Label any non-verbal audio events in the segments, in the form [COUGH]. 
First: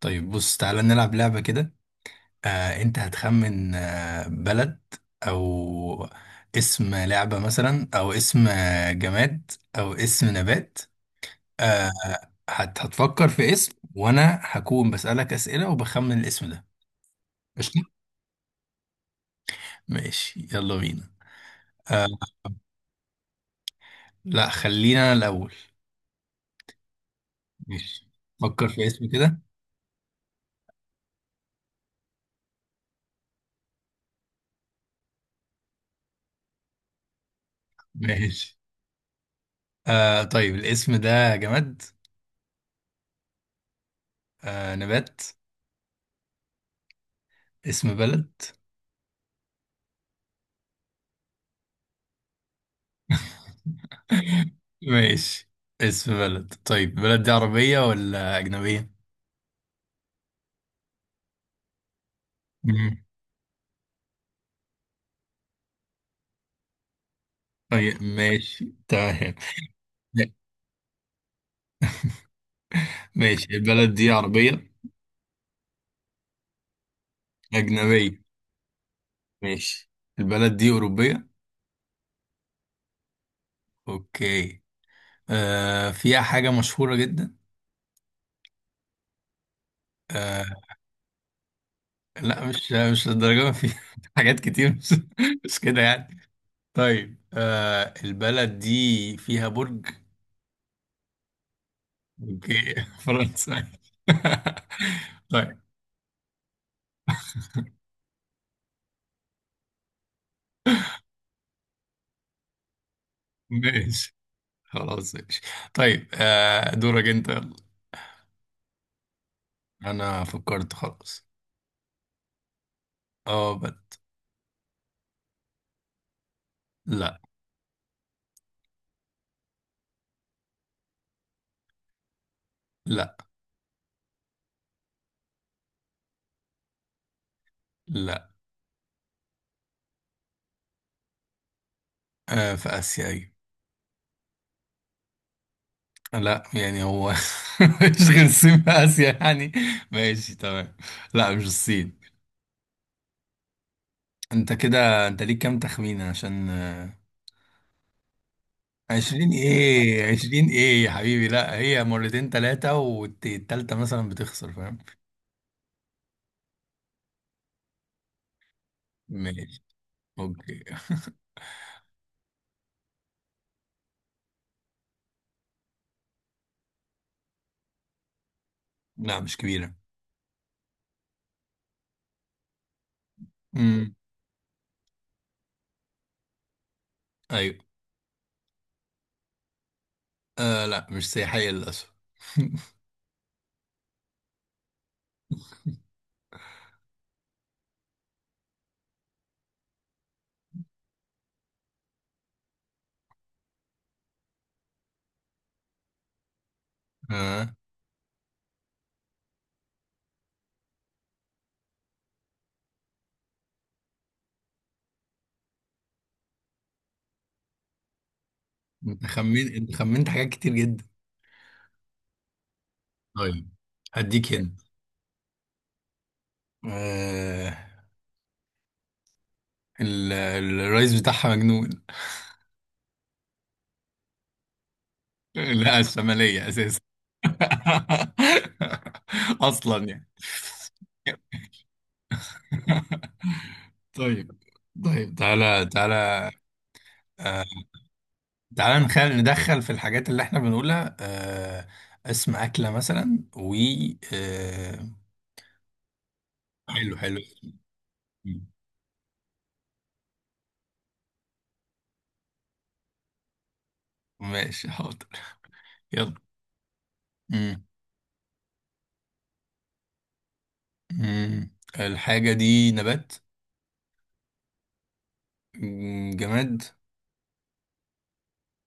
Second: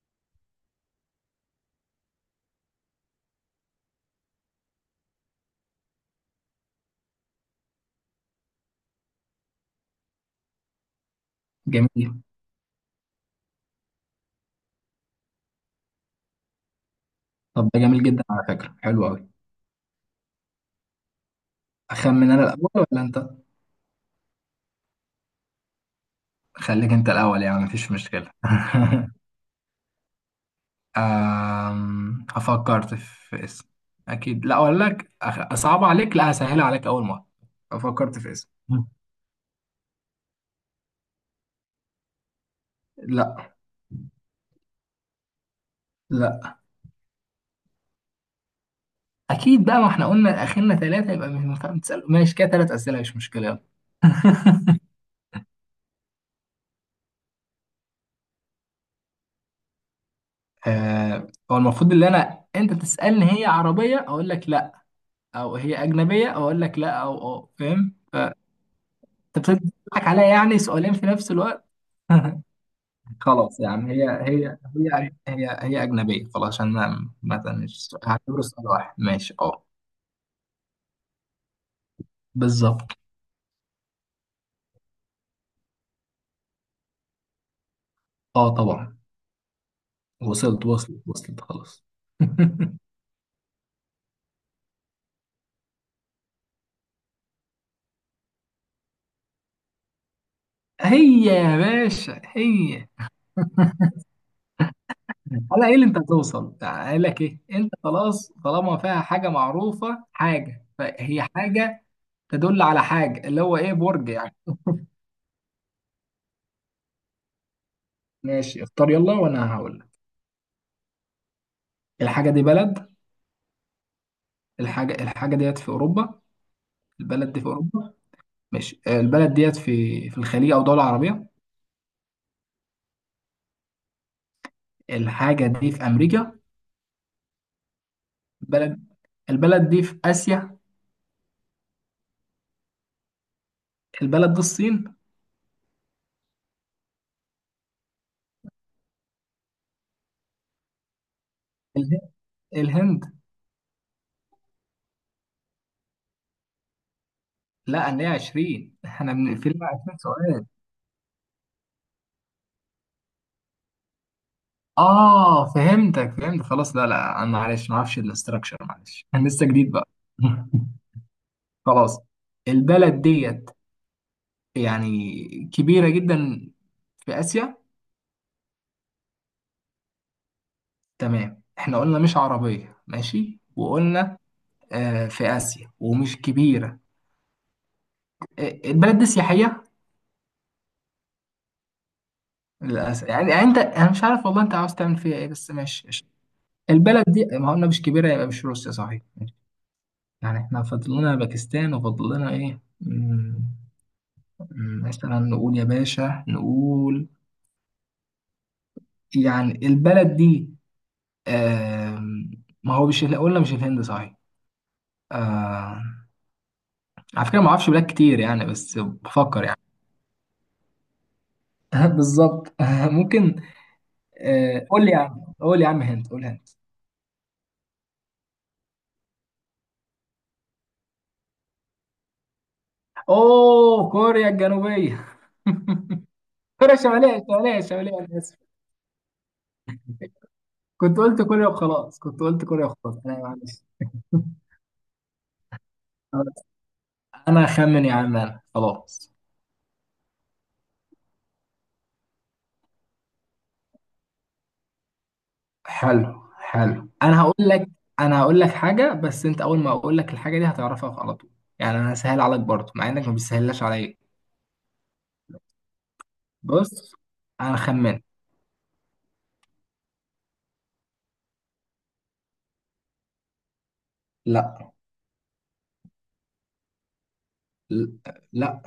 طيب بص تعالى نلعب لعبة كده. انت هتخمن بلد او اسم لعبة مثلا او اسم جماد او اسم نبات. آه جميل. هت هتفكر في اسم وانا هكون بسألك اسئلة وبخمن الاسم ده. طب ده قشطة. جميل جدا على فكرة، حلو قوي. ماشي يلا بينا. اخمن انا الاول ولا انت؟ لا خلينا انا الاول. خليك انت الاول، يعني مفيش ماشي، مشكلة. فكر في اسم [LAUGHS] كده. فكرت في اسم. اكيد لا اقول لك صعب عليك، لا هسهل عليك اول مرة. فكرت في اسم. ماشي. طيب الاسم ده جماد؟ لا نبات؟ لا اسم بلد؟ اكيد بقى، ما احنا قلنا اخرنا 3، يبقى مش مفهوم تسأل ماشي كده، 3 اسئلة مش مشكلة يلا. [LAUGHS] ماشي، اسم بلد. طيب بلد دي عربية ولا أجنبية؟ هو المفروض ان انا انت مم. تسألني هي عربية اقول لك لا، او هي اجنبية اقول لك لا، او اه فاهم. طيب ماشي تمام. انت بتضحك عليا، يعني سؤالين في نفس الوقت. [LAUGHS] ماشي، خلاص يعني البلد هي دي هي عربية؟ هي هي هي أجنبية خلاص، عشان ما مش أجنبية. هعتبره سؤال واحد ماشي اه. ماشي، البلد دي أوروبية. بالظبط. أوكي. فيها حاجة مشهورة جدا؟ اه طبعا. آه وصلت وصلت وصلت خلاص. لا مش [LAUGHS] مش للدرجة ما فيها [LAUGHS] حاجات كتير، مش كده يعني. طيب، البلد دي فيها برج؟ هي يا باشا أوكي هي. [LAUGHS] فرنسا. [LAUGHS] [LAUGHS] طيب. على ايه اللي انت هتوصل، قال لك ايه، انت خلاص طالما فيها حاجه معروفه حاجه، فهي حاجه تدل على حاجه، اللي هو ايه، برج ماشي، يعني. خلاص ماشي. طيب، دورك انت، يلا. ماشي اختار يلا وانا هقول لك. انا فكرت، خلاص. الحاجه دي بلد. اه بد. الحاجه ديت في اوروبا. لا. البلد دي في اوروبا ماشي. البلد ديت في الخليج او دوله عربيه. لا. الحاجه دي في امريكا. لا. البلد البلد دي في اسيا. في اسيا، ايوه. البلد دي الصين. لا، يعني هو [LAUGHS] مش غير الصين في اسيا يعني؟ ماشي تمام. لا مش الصين. اله- الهند. انت كده انت ليك كام تخمينه عشان لا ان هي 20، احنا عشرين بنقفل مع 20 ايه؟ سؤال. عشرين ايه يا حبيبي؟ لا، هي مرتين تلاتة والتالتة مثلا بتخسر، فاهم؟ اه فهمتك فهمت خلاص، لا لا انا معلش ما اعرفش الاستراكشر معلش. [LAUGHS] انا لسه ماشي. جديد بقى. [LAUGHS] اوكي. خلاص. البلد ديت يعني كبيره جدا في اسيا. لا مش كبيرة. تمام، احنا قلنا مش عربيه ماشي، امم. وقلنا في آسيا ومش كبيرة. ايوه. البلد دي سياحية. لا مش سياحية للأسف. [LAUGHS] للأسف، يعني يعني أنت، أنا مش عارف والله أنت عاوز تعمل فيها إيه، بس ماشي قشطة. البلد دي ما قلنا مش كبيرة يبقى مش روسيا صحيح. يعني إحنا فاضل لنا باكستان وفاضل لنا إيه، مثلا نقول يا باشا نقول. اه، يعني البلد دي، آم، ما هو مش قلنا مش الهند صحيح. آه، على فكرة ما أعرفش بلاد كتير يعني، بس انت بفكر خمنت، يعني. انت خمنت حاجات كتير جدا. [LAUGHS] بالظبط. [LAUGHS] ممكن. طيب هديك هند. قول لي يا عم، قول لي يا عم هند قول هند. آه... الرئيس بتاعها مجنون. اوه كوريا الجنوبية. [LAUGHS] [LAUGHS] لا الشمالية كوريا أساسا. الشمالية، الشمالية الشمالية، انا اسف. [LAUGHS] أصلا يعني. كنت قلت كوريا وخلاص، كنت قلت كوريا وخلاص، انا معلش. طيب. طيب تعالى، [LAUGHS] تعالى. خلاص. انا آه... اخمن يا عم انا تعالى خلاص. ندخل في الحاجات اللي احنا بنقولها. آه... اسم أكلة مثلا و آه... حلو حلو حلو حلو. انا هقول لك. انا هقول لك حاجة، بس انت اول ما اقول لك الحاجة دي هتعرفها على طول. يعني انا سهل عليك برضه، مع انك ما بتسهلهاش عليا. ماشي حاضر. بص، انا يلا. خمنت. مم. الحاجة دي نبات؟ لا. جماد؟ ل- لا.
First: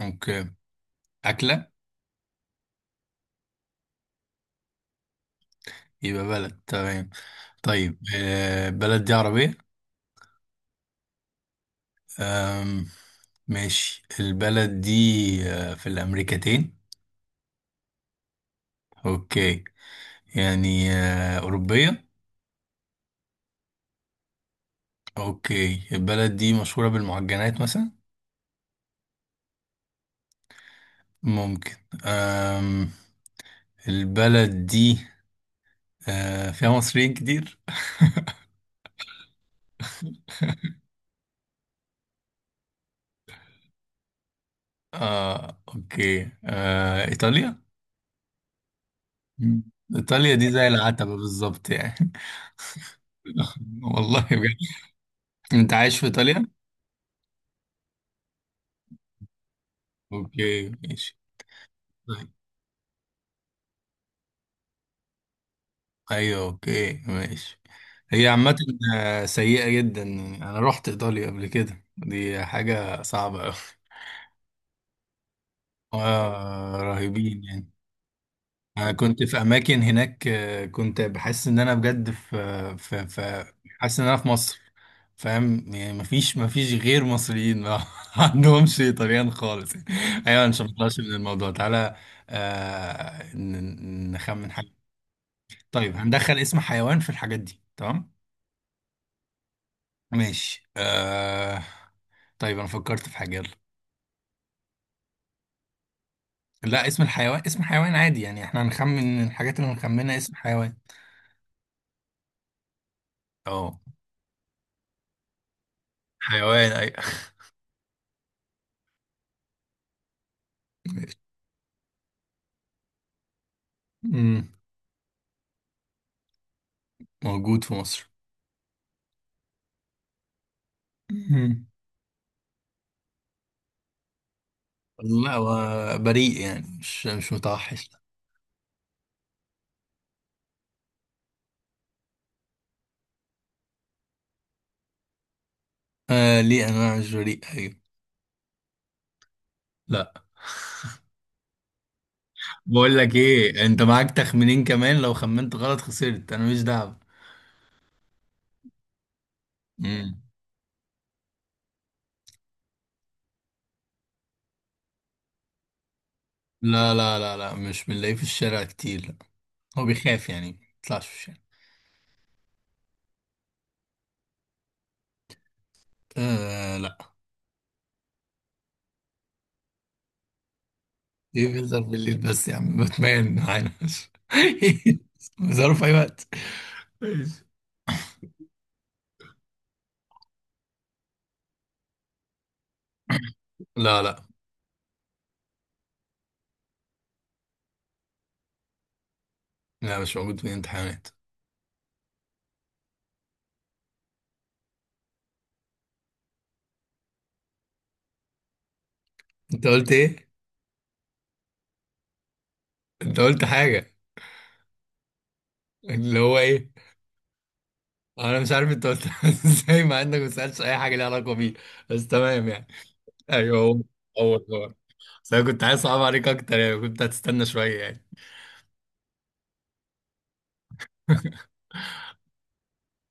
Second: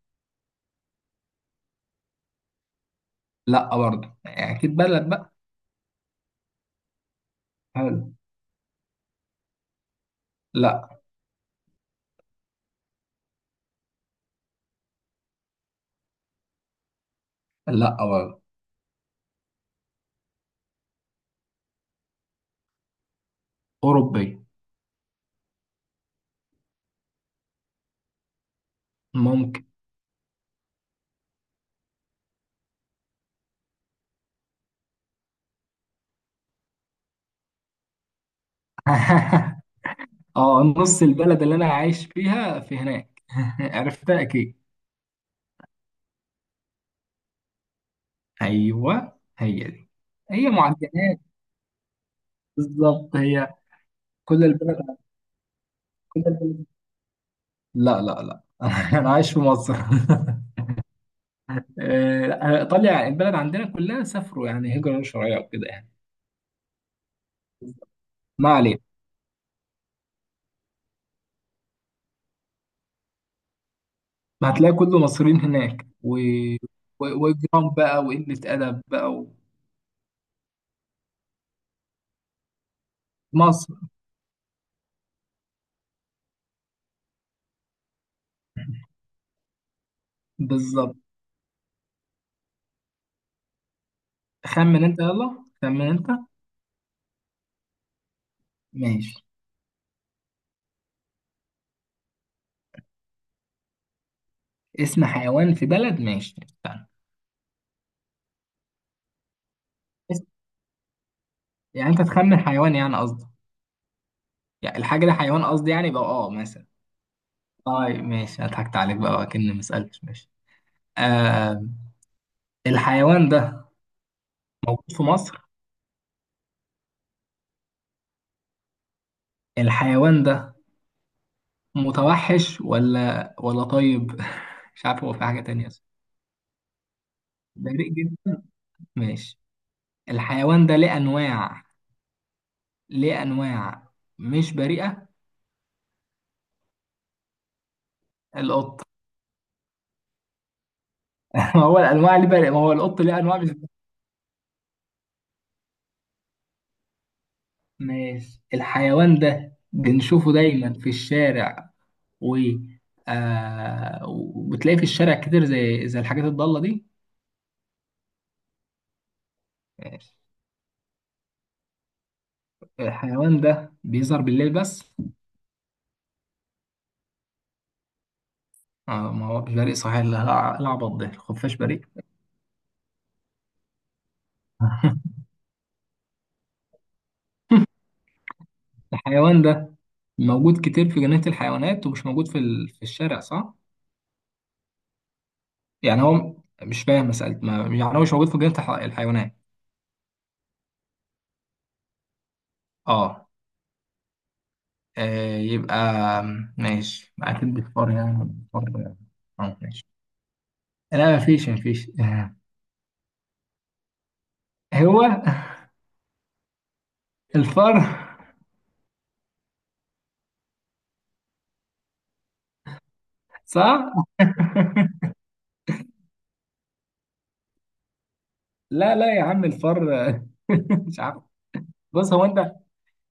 اوكي، أكلة؟ لا برضه، يعني اكيد بلد بقى. يبقى بلد، تمام. طيب حلو. البلد دي عربية؟ لا. آم، ماشي، البلد دي في الأمريكتين؟ لا برضه. اوكي، يعني أوروبية. اوروبي. اوكي، البلد دي مشهورة بالمعجنات مثلا؟ ممكن. ممكن. آم، البلد دي فيها مصريين كتير؟ [LAUGHS] اه [LAUGHS] نص البلد اللي انا عايش فيها في هناك. [LAUGHS] عرفتها اكيد. اه اوكي، إيطاليا. ايوه مم. هي دي. إيطاليا هي دي زي العتبة معجنات، بالظبط يعني. بالظبط هي. [LAUGHS] والله كل بجد. البلد، أنت عايش في كل إيطاليا؟ البلد. لا لا لا. [LAUGHS] انا عايش في مصر. [LAUGHS] أوكي ماشي. طيب. لا، ايطاليا البلد عندنا كلها سافروا، يعني هجرة غير شرعية وكده يعني. أيوه أوكي ماشي. هي ما عامة علينا. سيئة جدا، يعني أنا رحت إيطاليا قبل كده، دي حاجة صعبة أوي. هتلاقي كله مصريين هناك [LAUGHS] آه رهيبين يعني. واجرام بقى وقلة ادب أنا كنت بقى. في أماكن هناك كنت بحس إن أنا بجد في في ومصر. حاسس إن أنا في مصر، فاهم يعني؟ مفيش غير مصريين، ما [LAUGHS] عندهمش طليان خالص يعني. ايوه مش بالظبط. هنطلعش من الموضوع، تعالى نخمن حاجه. خمن انت يلا، خمن طيب انت. هندخل اسم حيوان في الحاجات دي، تمام؟ ماشي. ماشي. آه، طيب انا فكرت في حاجه، يلا. اسم حيوان في بلد ماشي لا استنى. اسم الحيوان، اسم حيوان عادي يعني، احنا هنخمن الحاجات اللي هنخمنها، اسم حيوان. يعني انت تخمن حيوان يعني قصدي، اه، يعني الحاجة دي حيوان قصدي يعني بقى اه مثلا. حيوان اي. طيب ماشي، أنا ضحكت عليك بقى وأكني ما سألتش ماشي. آه. الحيوان ده مم. موجود في مصر. موجود في مصر. الحيوان ده مم. متوحش ولا طيب، [LAUGHS] مش عارف هو في لا، حاجة هو تانية أصلا. بريء يعني، مش متوحش. بريء جدا. ماشي. الحيوان ده ليه أنواع، ليه أنواع مش بريئة. آه ليه انواع، مش بريء، ايوه. القط. لا. [LAUGHS] ما هو الأنواع اللي بريئة، ما هو بقول القط لك ليه أنواع مش. ايه، انت معاك تخمينين كمان، لو خمنت غلط خسرت، انا مش دعوه. ماشي. الحيوان ده مم. بنشوفه دايما في الشارع و وبتلاقيه في الشارع كتير، زي الحاجات الضالة دي. لا مش بنلاقيه في الشارع كتير، لا. هو ماشي. بيخاف يعني، ما بيطلعش في الشارع. الحيوان ده بيظهر بالليل بس. آه لا. ما هو مش بريء صحيح، العبط ده ايه الخفاش بيظهر بريء. بالليل بس؟ يا عم باتمان معانا! [LAUGHS] [LAUGHS] بيظهروا في اي وقت. ماشي. الحيوان ده موجود كتير في جنينة الحيوانات ومش موجود في في الشارع صح؟ لا لا يعني هو مش فاهم مسألة ما، يعني هو مش موجود في جنينة الحيوانات. لا مش موجود في الامتحانات. اه. آه يبقى ماشي أكيد بالفار يعني بالفار. آه انت ماشي. قلت ايه؟ لا مفيش انت قلت حاجه. هو اللي هو ايه؟ الفار انا مش عارف انت قلت [LAUGHS] ازاي مع انك ما سالتش اي حاجه ليها علاقه بيه، بس تمام يعني. ايوه هو. صح؟ [LAUGHS] هو هو بس انا كنت عايز اصعب عليك اكتر يعني، كنت هتستنى شويه يعني. لا لا يا عم الفار [LAUGHS] مش عارف. بص هو أنت،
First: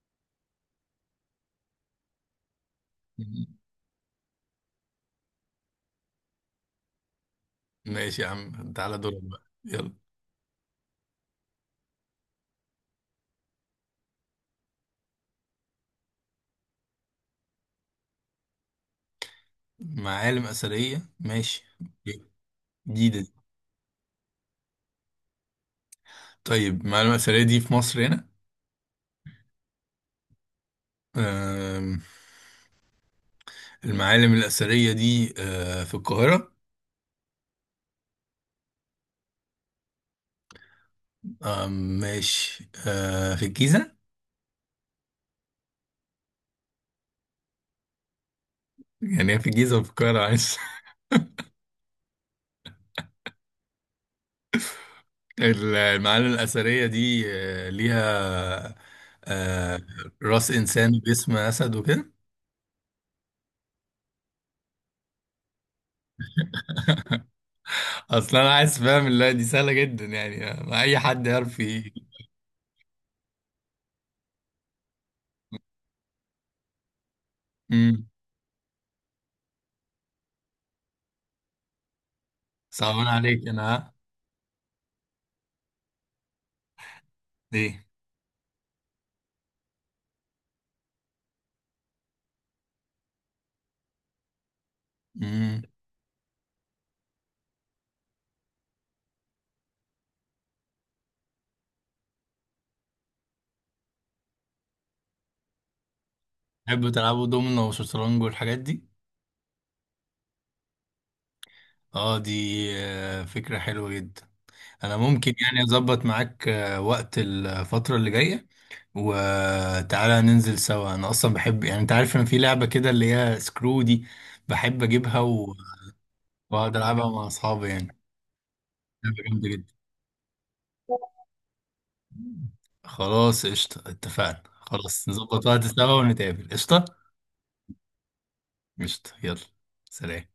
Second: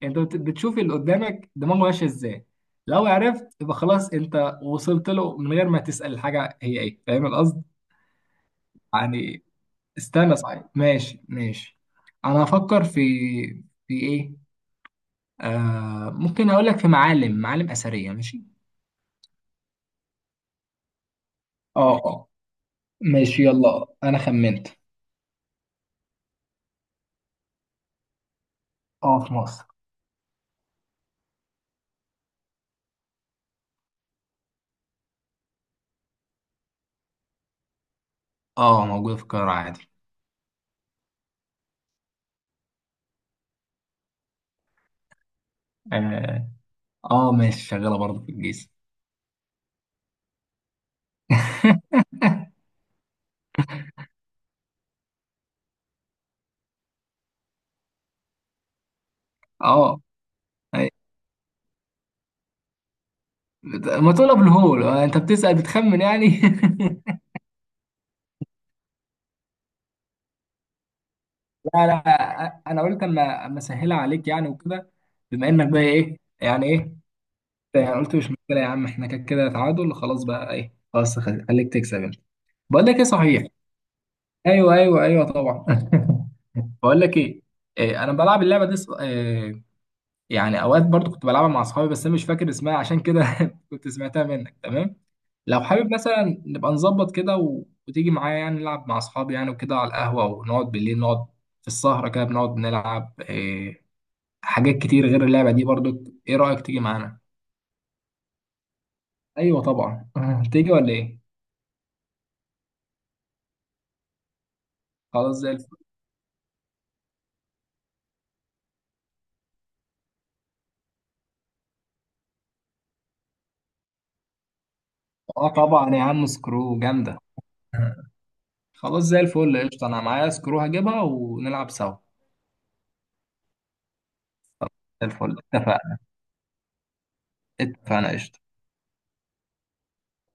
أنت بتشوف اللي قدامك دماغه ماشية إزاي، لو عرفت [LAUGHS] يبقى خلاص أنت وصلت له من غير ما تسأل الحاجة هي إيه، فاهم القصد؟ ماشي يا عم، تعالى دورك بقى، يعني يلا. استنى صحيح ماشي ماشي. أنا هفكر في في إيه؟ آه ممكن أقول لك في معالم أثرية ماشي. معالم اثريه، ماشي. اه اه جديده دي. ماشي يلا انا خمنت. طيب معالم اثريه دي في مصر هنا؟ اه في مصر. أم، المعالم الاثريه دي أه، في القاهره؟ اه موجودة في القاهرة عادي. أم، ماشي أه، في الجيزه؟ اه اه ماشي شغالة برضه في الجيزة. يعني هي في الجيزه وفي القاهره، عايز [LAUGHS] [LAUGHS] المعالم الاثريه دي أه، ليها أه، اه راس أي. انسان باسم اسد وكده. ما تقول ابو الهول، انت بتسأل بتخمن يعني. اصل انا عايز، فاهم؟ اللي دي سهله جدا يعني، ما اي حد يعرف [LAUGHS] لا لا، انا قلت اما اسهلها عليك يعني وكده، بما انك بقى ايه يعني ايه. يعني امم. قلت مش مشكلة يا عم، احنا كده كده تعادل خلاص بقى ايه خلاص خليك تكسب انت. بقول لك ايه صعبان صحيح. عليك انا، ها؟ ايوه ايوه ايوه طبعا. [LAUGHS] بقول لك ايه. ليه؟ انا بلعب اللعبه دي، يعني اوقات برضو كنت بلعبها مع اصحابي، بس انا مش فاكر اسمها عشان كده. [LAUGHS] كنت سمعتها منك تمام. لو امم. حابب مثلا نبقى نظبط كده وتيجي معايا يعني نلعب مع اصحابي يعني وكده على القهوة، ونقعد بالليل نقعد في السهرة كده بنقعد نلعب حاجات كتير غير اللعبة دي برضو، ايه رأيك تيجي تحبوا معانا. تلعبوا دومينو وشطرنج والحاجات دي؟ ايوه طبعا. [LAUGHS] تيجي ولا ايه. اه دي آه، فكره حلوه جدا. انا ممكن خلاص زي يعني الفل. اظبط معاك وقت الفتره اللي جايه، وتعالى ننزل سوا. انا اصلا بحب يعني، انت عارف ان في لعبه كده اللي هي سكرو دي؟ بحب اجيبها اه و- طبعا يا عم واقعد سكرو العبها جامدة. مع اصحابي يعني. [LAUGHS] خلاص زي لعبه جامده الفل جدا. قشطة، انا معايا سكرو هجيبها ونلعب سوا. خلاص قشطة، اتفقنا، زي خلاص نظبط الفل وقت خلاص سوا اتفقنا. ونتقابل، قشطة. اتفقنا قشطة. قشطة، يلا. سلام.